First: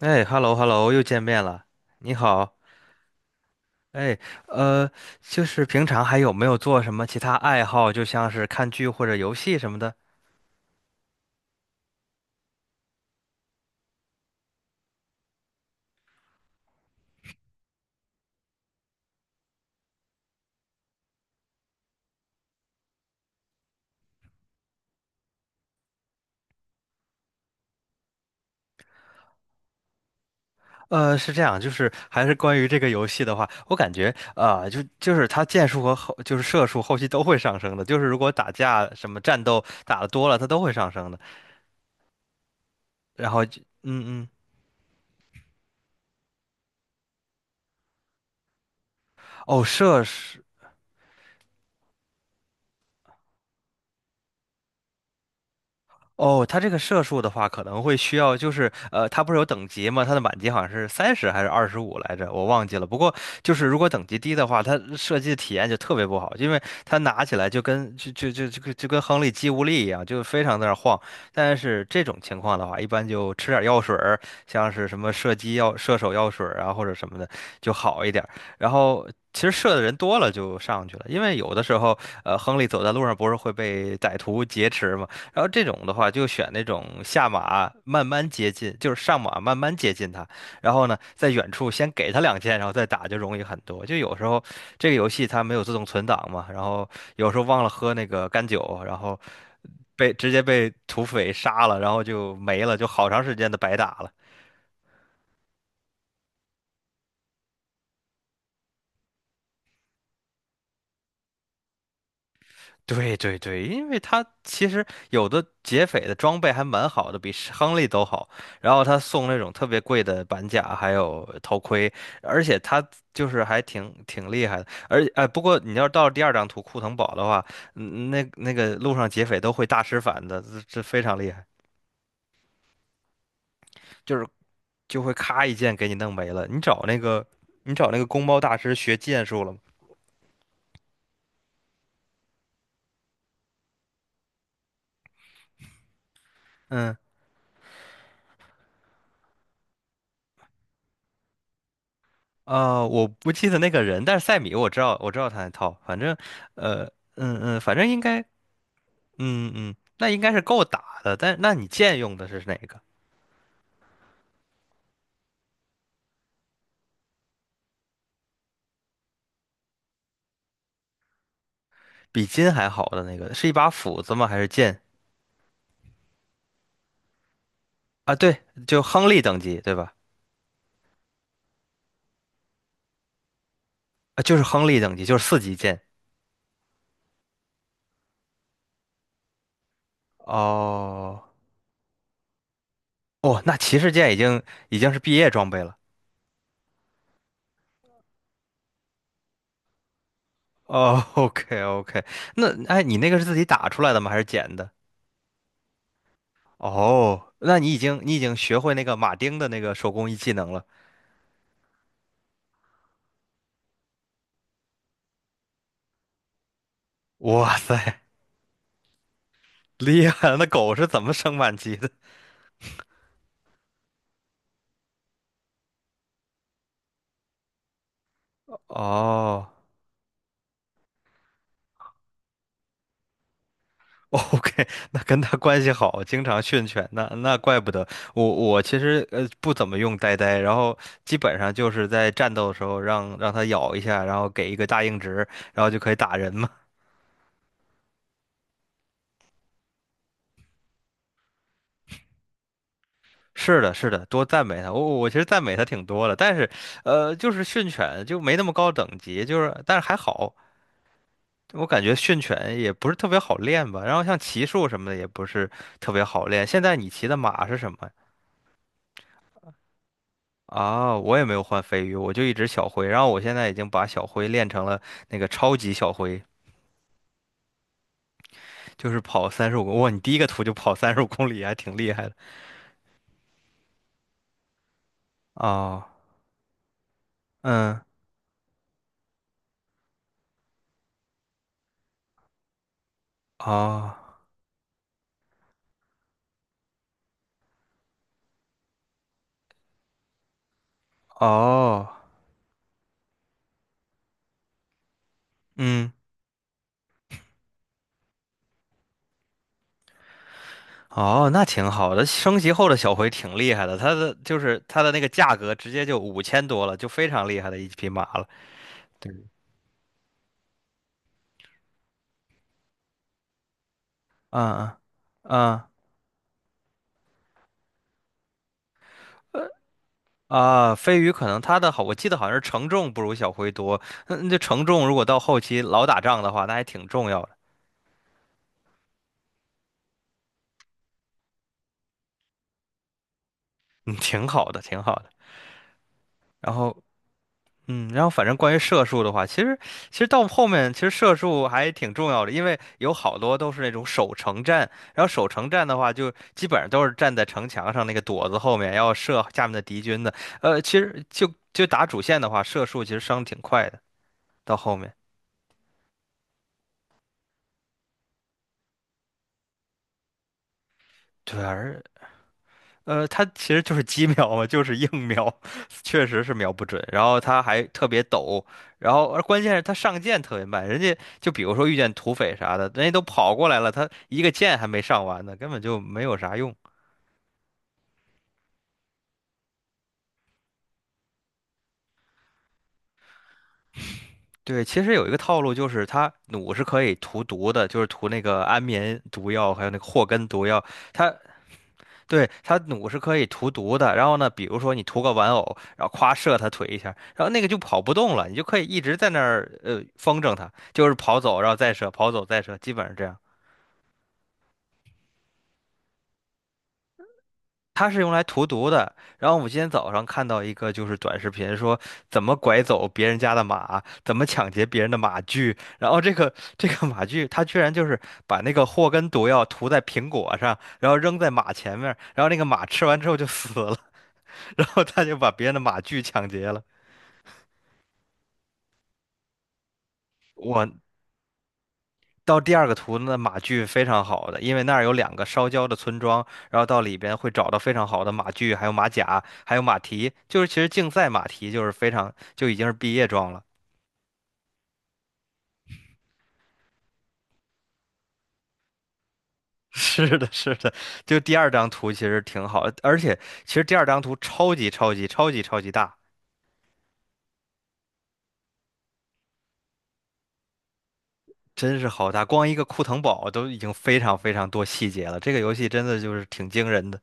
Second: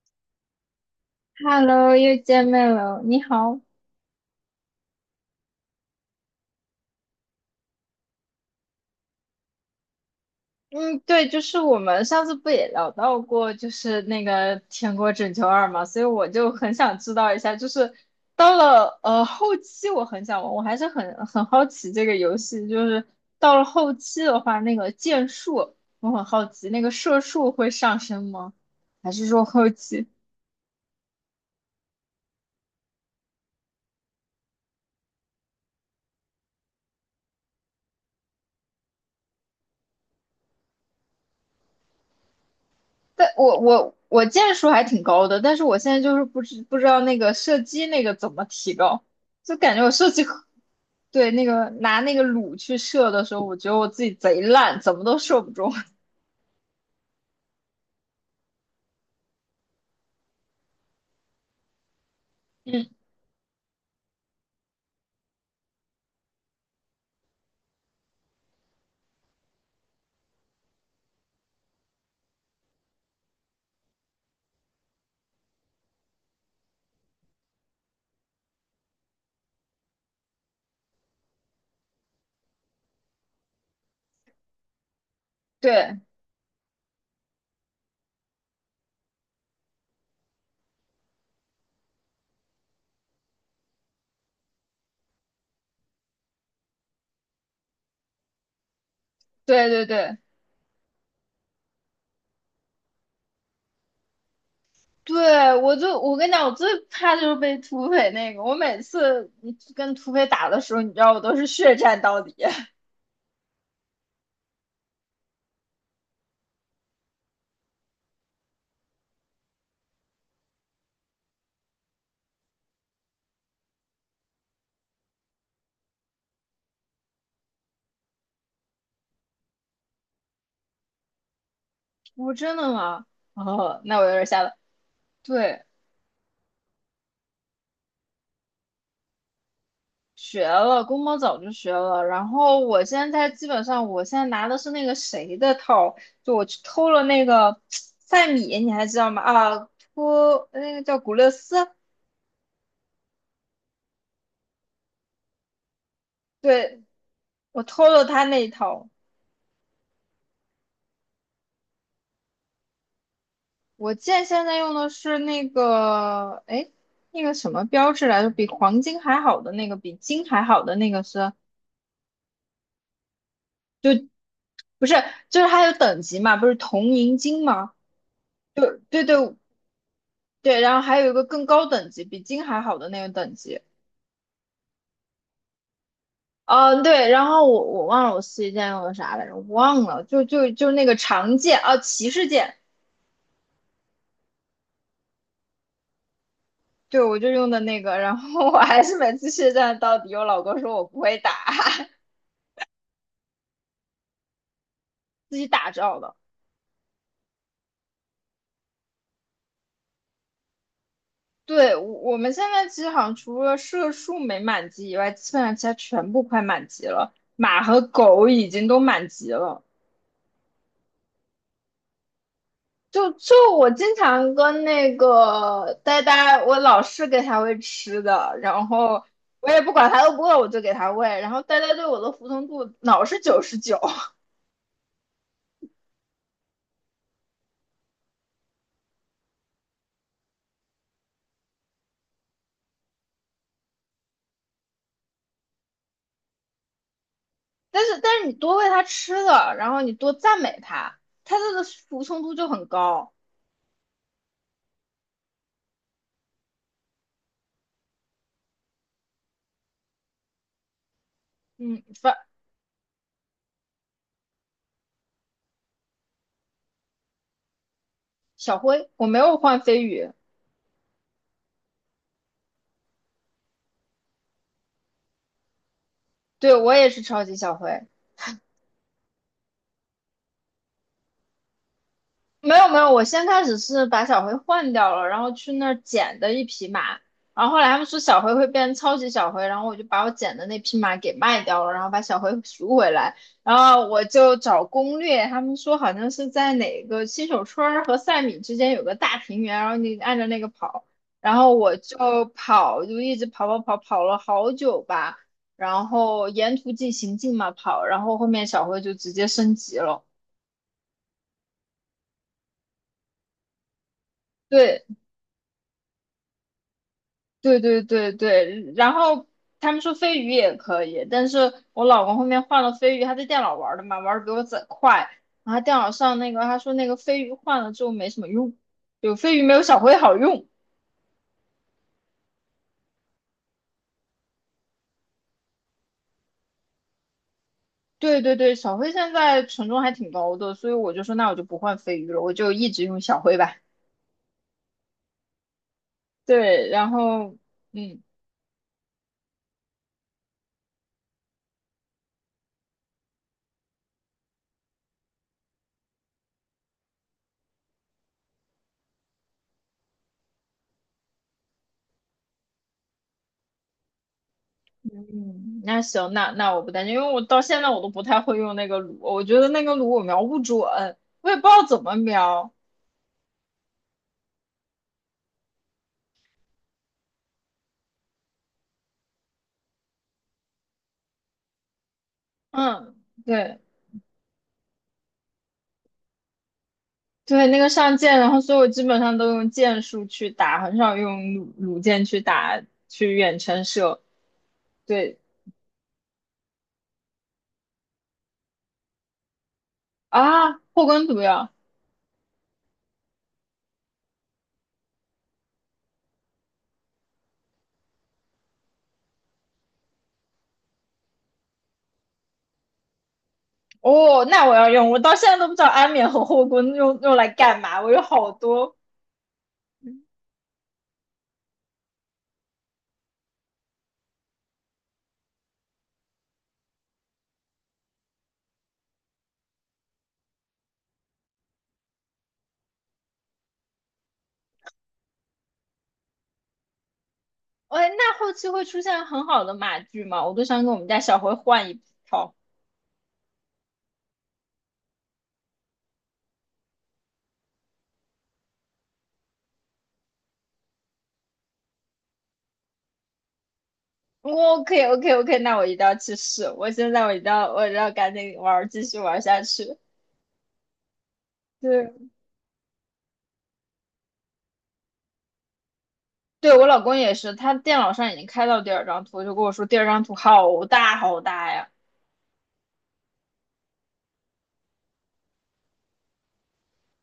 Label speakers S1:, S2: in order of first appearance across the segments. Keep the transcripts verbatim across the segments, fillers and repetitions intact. S1: 哎，hello hello，又见面了，
S2: Hello，
S1: 你
S2: 又见
S1: 好。
S2: 面了，你好。
S1: 哎，呃，就是平常还有没有做什么其他爱好，就像是看剧或者游戏什么的？
S2: 嗯，对，就是我们上次不也聊到过，就是那个《天国拯救二》嘛，所以我就很想知道一下，就是到了呃后期，我很想玩，我还是很很好奇这个游戏，就是到了后期的话，那个剑术，我很好奇，那个射术会上升吗？还是说后期？
S1: 呃，是这样，就是还是关于这个游戏的话，我感觉啊、呃就就是它剑术和后就是射术后期都会上升的，就是如果打架什么战斗打的多了，它都会上升的。然
S2: 但
S1: 后
S2: 我
S1: 就
S2: 我
S1: 嗯
S2: 我
S1: 嗯，
S2: 箭树还挺高的，但是我现在就是不知不知道那个射击那个怎么提高，就
S1: 哦，
S2: 感觉我
S1: 射
S2: 射击
S1: 是。
S2: 可对那个拿那个弩去射的时候，我觉得我自己贼烂，怎么都射不中。
S1: 哦，它这个射术的话，可能会需要，就是呃，它不是有等级吗？它的满级好像是三十还是二十五来着，我忘记了。
S2: 嗯，
S1: 不过就是如果等级低的话，它射击的体验就特别不好，因为它拿起来就跟就就就就跟就跟亨利肌无力一样，就非常在那儿晃。但是这种情况的话，一般就吃点药水儿，像是什么射击药、射手药水儿啊，或者什么的就好一点儿然后。其实射的人多了就上去了，因为有的时候，呃，亨利走在路上不是会被歹徒劫持吗？然后这种的
S2: 对
S1: 话，就选那种下马慢慢接近，就是上马慢慢接近他，然后呢，在远处先给他两箭，然后再打就容易很多。就有时候这个游戏它没有自动存档嘛，然后有时候忘了喝那个干酒，然后
S2: 对对
S1: 被
S2: 对
S1: 直接被土匪杀了，然后就没了，就好长时间的白打了。
S2: 对，我就我跟你讲，我最怕就是被土匪那个。我每次你跟土匪打的时候，你知道我都是血战到底。
S1: 对对对，因为他其实有的劫匪的装备还蛮好的，比是亨利都好。然后他送那种特别贵的板甲，还有头盔，而且他就是还挺挺厉害的。而哎，不过你要到第二张图库腾堡的话，嗯那那个路上劫匪都会大师反的，这这非常厉害，
S2: 我真的吗？哦，那我有
S1: 就
S2: 点
S1: 是
S2: 吓到。
S1: 就会咔一
S2: 对。
S1: 剑给你弄没了。你找那个你找那个公猫大师学剑术了吗？
S2: 学了，公猫早就学了。然后我现在基本上，我现在拿的是那个谁的套，就我去偷
S1: 嗯。
S2: 了那个 赛米，你还知道吗？啊，托那个叫古勒斯，
S1: 呃，我不记得那个人，但是塞米我知道，我知道他那套，反正，
S2: 对，
S1: 呃，嗯嗯，
S2: 我
S1: 反正
S2: 偷
S1: 应
S2: 了
S1: 该，
S2: 他那一套。
S1: 嗯嗯，那应该是够打的。但那你剑用的是哪个？
S2: 我剑现在用的是那个，哎，那个什么标志来着？比黄金还好的那个，比金还好的那个是，
S1: 比金还好的那个，是一把
S2: 就
S1: 斧子吗？还是剑？
S2: 不是，就是还有等级嘛，不是铜银金吗？
S1: 啊，对，
S2: 就
S1: 就
S2: 对
S1: 亨利
S2: 对
S1: 等级，对吧？
S2: 对，然后还有一个更高等级，比金还好的那个等级。
S1: 啊，就是亨利等级，就是四级剑。
S2: 嗯，对，然后我我忘了我四级剑用的啥来着，我忘了，就就就那个
S1: 哦
S2: 长剑啊，骑士剑，
S1: 哦，那骑士剑已经已经是毕业装备了。
S2: 对，我就用的那个，然后我还是每次血战到底，我老公说我不
S1: 哦
S2: 会打，
S1: ，OK OK，那哎，你那个是自己打出来的吗？还是捡的？
S2: 自己打造的。
S1: 哦，那你已经你已经学会那个马丁的那个手工艺技能了。
S2: 对，我我们现在其实好像除了射术没满级以外，基本上其他全部快满级了，
S1: 哇
S2: 马和
S1: 塞，
S2: 狗已经都满级了。
S1: 厉害了！那狗是怎么升满级的？
S2: 就就我经常跟那个呆呆，我老是给他喂吃的，然后
S1: 哦
S2: 我也不管他饿不饿，我就给他喂。然后呆呆对我的服从度老是九十九，
S1: ，OK,那跟它关系好，经常训犬，那那怪不得我我其实呃不怎么用呆呆，然后基本上就是在战斗的时候让让它咬一下，然后给一个大硬直，然后就可以打人嘛。
S2: 但是但是你多喂他吃的，然后你多赞美他，他的服从度就很高。
S1: 是的，是的，多赞美它。我我其实赞美它挺多的，但是呃，就是训犬就没那么高等级，就是但是还好，我感
S2: 嗯，
S1: 觉
S2: 反
S1: 训犬也不是特别好练吧，然后像骑术什么的也不是特别好练。现在你骑的马是什么呀？
S2: 小灰，我没有换飞鱼，
S1: 啊，我也没有换飞鱼，我就一直小灰，然后我现在已经把小灰练成了那个超级小灰，
S2: 对我也是超级小灰。
S1: 就是跑三十五公，哇，你第一个图就跑三十五公里，还挺厉害的。
S2: 没有没有，我先开始是把小灰换掉了，然后去那儿
S1: 哦，
S2: 捡的一匹马，然后后来他
S1: 嗯，
S2: 们说小灰会变超级小灰，然后我就把我捡的那匹马给卖掉了，然后把小灰赎回来，然后
S1: 哦，
S2: 我就找攻略，他们说好像是在哪个新手村儿和赛米之间有个大平原，然后你按照那个跑，然后我
S1: 哦，
S2: 就跑，就一直跑跑跑跑了好久吧，然
S1: 嗯，
S2: 后沿途进行进嘛跑，然后后面小灰就直接升级了，
S1: 哦，那挺好的，升级后的小灰挺厉害的，它的就是
S2: 对。
S1: 它的那个价格直接就五千多了，就非常厉害的
S2: 对
S1: 一
S2: 对
S1: 匹马
S2: 对
S1: 了。
S2: 对，然后他们说飞鱼也可以，但是我老公后面换了飞鱼，他在电脑玩的嘛，玩的比我贼
S1: 嗯嗯
S2: 快，然后他
S1: 嗯。
S2: 电脑上那个他说那个飞鱼换了之后没什么用，有飞鱼没有小灰好用。
S1: 啊，飞鱼可能他的好，我记得好像是承重不如小灰多。那那承重如果到后期老打仗的话，那还挺重要的，
S2: 对对对，小灰现在权重还挺高的，所以我就说那我就不换飞鱼了，我就一直用小灰吧。
S1: 嗯，挺好的，挺好的。然
S2: 对，
S1: 后，
S2: 然后
S1: 嗯，然
S2: 嗯
S1: 后反正关于射术的话，其实其实到后面其实射术还挺重要的，因为有好多都是那种守城战，然后守城战的话，就基本上都是站在城墙上那个垛子后面要射下面的敌军的。呃，其实就就打主线的话，射术其实伤挺快的，到后面。
S2: 嗯，那行，那那我不担心，因为我到现在我都不太会用那个橹，我觉得那个橹我瞄不准，我也
S1: 对
S2: 不知道怎么
S1: 啊，
S2: 瞄。
S1: 呃，它其实就是鸡瞄嘛，就是硬瞄，确实是瞄不准。然后它还特别抖，然后而关键是它上箭特别慢，人家就比如说遇见土匪啥的，人家
S2: 嗯，
S1: 都跑过来
S2: 对。
S1: 了，他一个箭还没上完呢，根本就没有啥用。
S2: 对，那个上剑，然后所以我基本上都用剑术去打，很少用弩弩箭去打，去远程射。
S1: 对，其实有一个
S2: 对
S1: 套路就是它弩是可以涂毒的，就是涂那个安眠毒药，还有那个祸根毒
S2: 啊，
S1: 药。
S2: 后宫
S1: 它
S2: 毒药，
S1: 对，它弩是可以涂毒的，然后呢，比如说你涂个玩偶，然后夸射它腿一下，然后那个就跑不动了，你就可以一直在那儿呃风筝它，就是跑走，然后再射，跑走再射，基本上这样。
S2: 哦，那我要用，我到现在都不知道安眠和后宫用用来干嘛，
S1: 它
S2: 我
S1: 是
S2: 有
S1: 用来
S2: 好
S1: 涂毒
S2: 多。
S1: 的。然后我今天早上看到一个就是短视频，说怎么拐走别人家的马，怎么抢劫别人的马具，然后这个这个马具，它居然就是把那个祸根毒药涂在苹果上，然后扔在马前面，然后那个马吃完之后就死了，然后他就把别人的马具抢劫了。
S2: 哎，那后期会出现很好的马具吗？我都想跟
S1: 我
S2: 我们家小辉换一套。
S1: 到第二个图，那马具非常好的，因为那儿有两个烧焦的村庄，然后到里边会找到非常好的马具，还有马甲，还有马蹄，就是其实竞赛马蹄就是非常就已经是毕业装了。
S2: 我 OK OK OK,那我一定要去试。我现在我一定要我一定要赶紧玩儿，继续玩儿下去。
S1: 是的，是的，就第二张图其
S2: 对，
S1: 实挺好的，而且其实第二张图超级超级超级超级大，
S2: 对我老公也是，他电脑上已经开到第二张图，就跟我说第二张图好大好大呀。
S1: 真是好大，光一个库腾堡都已经非常非常多细节了，这个游戏真的就是挺惊人的。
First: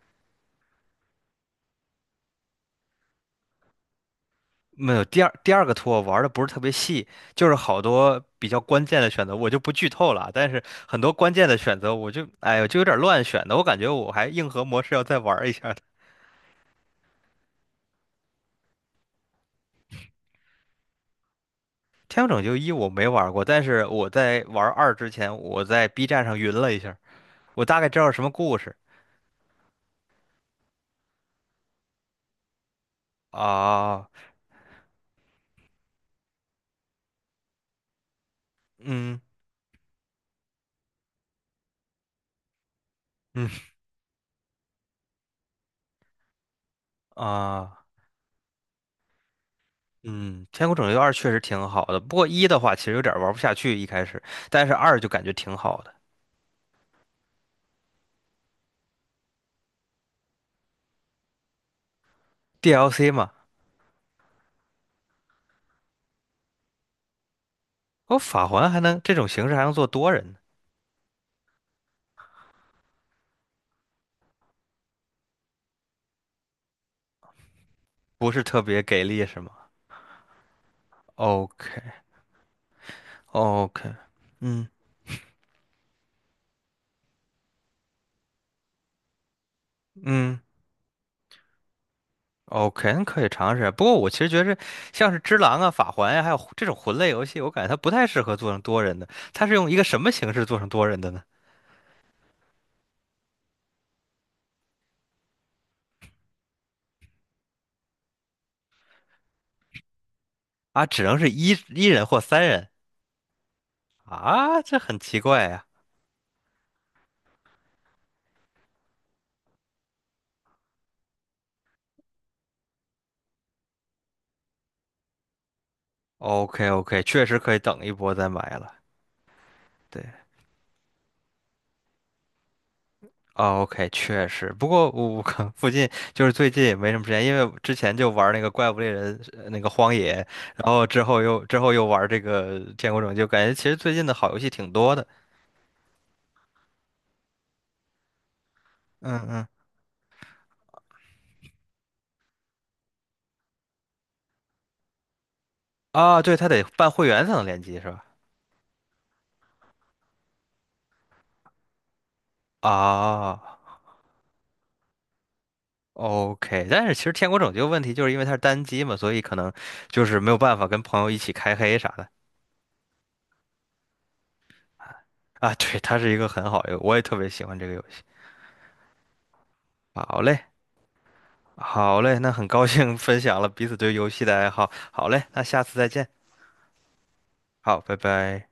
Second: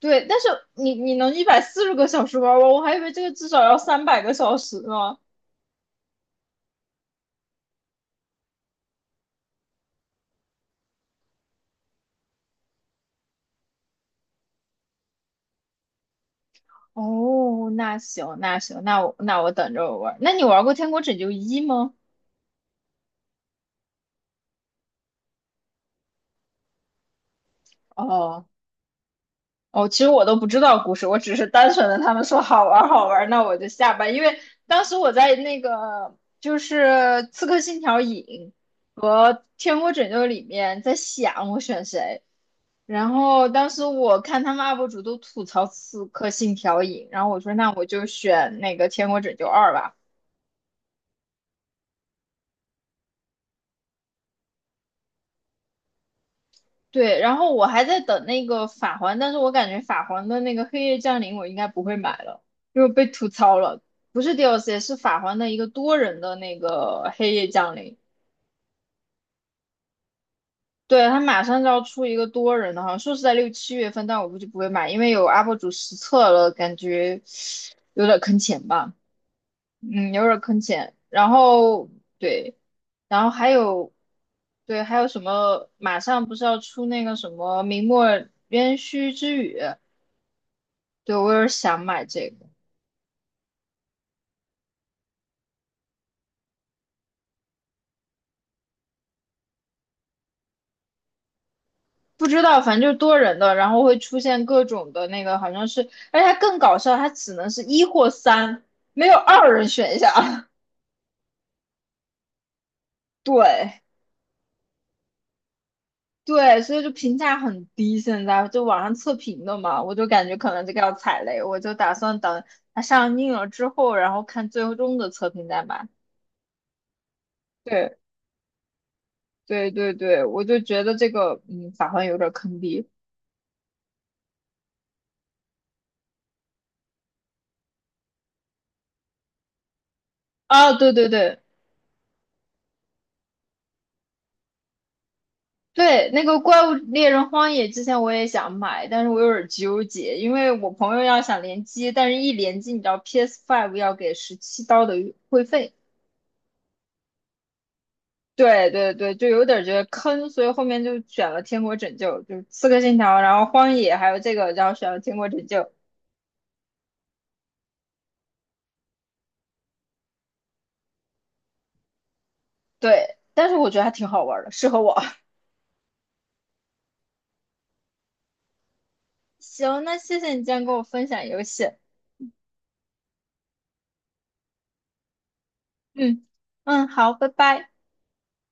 S2: 对，但是你你能一百四十个小时玩完，我还以为这个至少要三百个小时
S1: 没有，
S2: 呢。
S1: 第二第二个图我玩的不是特别细，就是好多比较关键的选择，我就不剧透了。但是很多关键的选择，我就哎呦就有点乱选的，我感觉我还硬核模式要再玩一下的。
S2: 哦，那行那行，那我那我等着我玩。那你玩过《天国拯救一》吗？
S1: 天空拯救一我没玩过，但是我在玩二之前，我在 B 站上云了一下，我大概知道什么
S2: 哦，
S1: 故事。
S2: 哦，其实我都不知道故事，我只是单纯的他们说好玩儿好玩儿那我就下吧。
S1: 啊，
S2: 因为当时我在那个就是《刺客信条：影》
S1: 嗯
S2: 和《天国拯救》里面在想我选谁，然后
S1: 嗯
S2: 当时我看他们 U P 主都吐槽《刺客信条：影》，然后我说那
S1: 啊
S2: 我就选那个《天国拯救二》吧。
S1: 嗯，天空拯救二确实挺好的，不过一的话其实有点玩不下去一开始，但是二就感觉挺好的。
S2: 对，然后我还在等那个法环，但是我感觉法环的那个黑夜降临我应该不会买了，因为我被
S1: D L C 嘛。
S2: 吐槽了。不是 D L C,是法环的一个多人的那个黑夜降临。
S1: 哦，法环还能这种形式还能做多人呢，
S2: 对，他马上就要出一个多人的，好像说是在六七月份，但我估计不会买，因为有 U P 主实测了，感觉有点
S1: 不
S2: 坑
S1: 是特
S2: 钱
S1: 别
S2: 吧，
S1: 给力是吗
S2: 嗯，有点坑钱。然
S1: ？OK
S2: 后对，然后还有
S1: OK，嗯
S2: 对，还有什么？马上不是要出那个什么明末渊虚之雨？
S1: 嗯
S2: 对，我有点想买这个，
S1: ，OK 可以尝试。不过我其实觉得像是只狼啊、法环呀、还有魂这种魂类游戏，我感觉它不太适合做成多人的。它是用一个什么形式做成多人的呢？
S2: 不知道，反正就是多人的，然后会出现各种的那个，好像是，而且它更搞笑，它只能是一或三，没有二人选项。
S1: 啊，只能是一一人或三人。
S2: 对
S1: 啊，这很奇怪呀、
S2: 对，所以就评价很低，现在就网上测评的嘛，我就感觉可能这个要踩雷，我就打算等它上映了之后，然后看最终的测评再买。
S1: OK OK，确实可以等一
S2: 对
S1: 波再买了。
S2: 对对
S1: 对。
S2: 对，我就觉得这个，嗯，法环有点坑爹。
S1: 哦，OK，确实。不过我我 可附近就是最近也没什么时间，因为之前就玩那个怪物猎人呃那个荒野，然
S2: 啊，
S1: 后
S2: 对
S1: 之
S2: 对
S1: 后
S2: 对。
S1: 又之后又玩这个天国拯救，感觉其实最近的好游戏挺多的。
S2: 对，那个《怪物猎人荒野》之前我也想买，但是
S1: 嗯
S2: 我有
S1: 嗯。
S2: 点纠结，因为我朋友要想联机，但是一联机，你知道 P S 五 要给十七刀的会费，
S1: 啊，对，他得办会员才能联机是吧？
S2: 对对对，就有点觉得坑，所以后面就选了《天国拯救》，就是《刺客信条》，然
S1: 啊
S2: 后《荒野》，还有这个，然后选了《天国拯救》。
S1: 哦，OK。但是其实《天国拯救》问题就是因为它是单机嘛，所以可能就是没有办法跟朋友一起开黑啥的。
S2: 对，但是我觉得还挺好玩的，适合我。
S1: 啊，对，它是一个很好的，我也特别喜欢这个游戏。
S2: 行，那
S1: 好
S2: 谢谢你
S1: 嘞。
S2: 今天跟我分享游戏。
S1: 好嘞，那很高兴分享了彼此对游戏的爱好。好嘞，那下次再见。
S2: 嗯嗯，好，拜拜。
S1: 好，拜拜。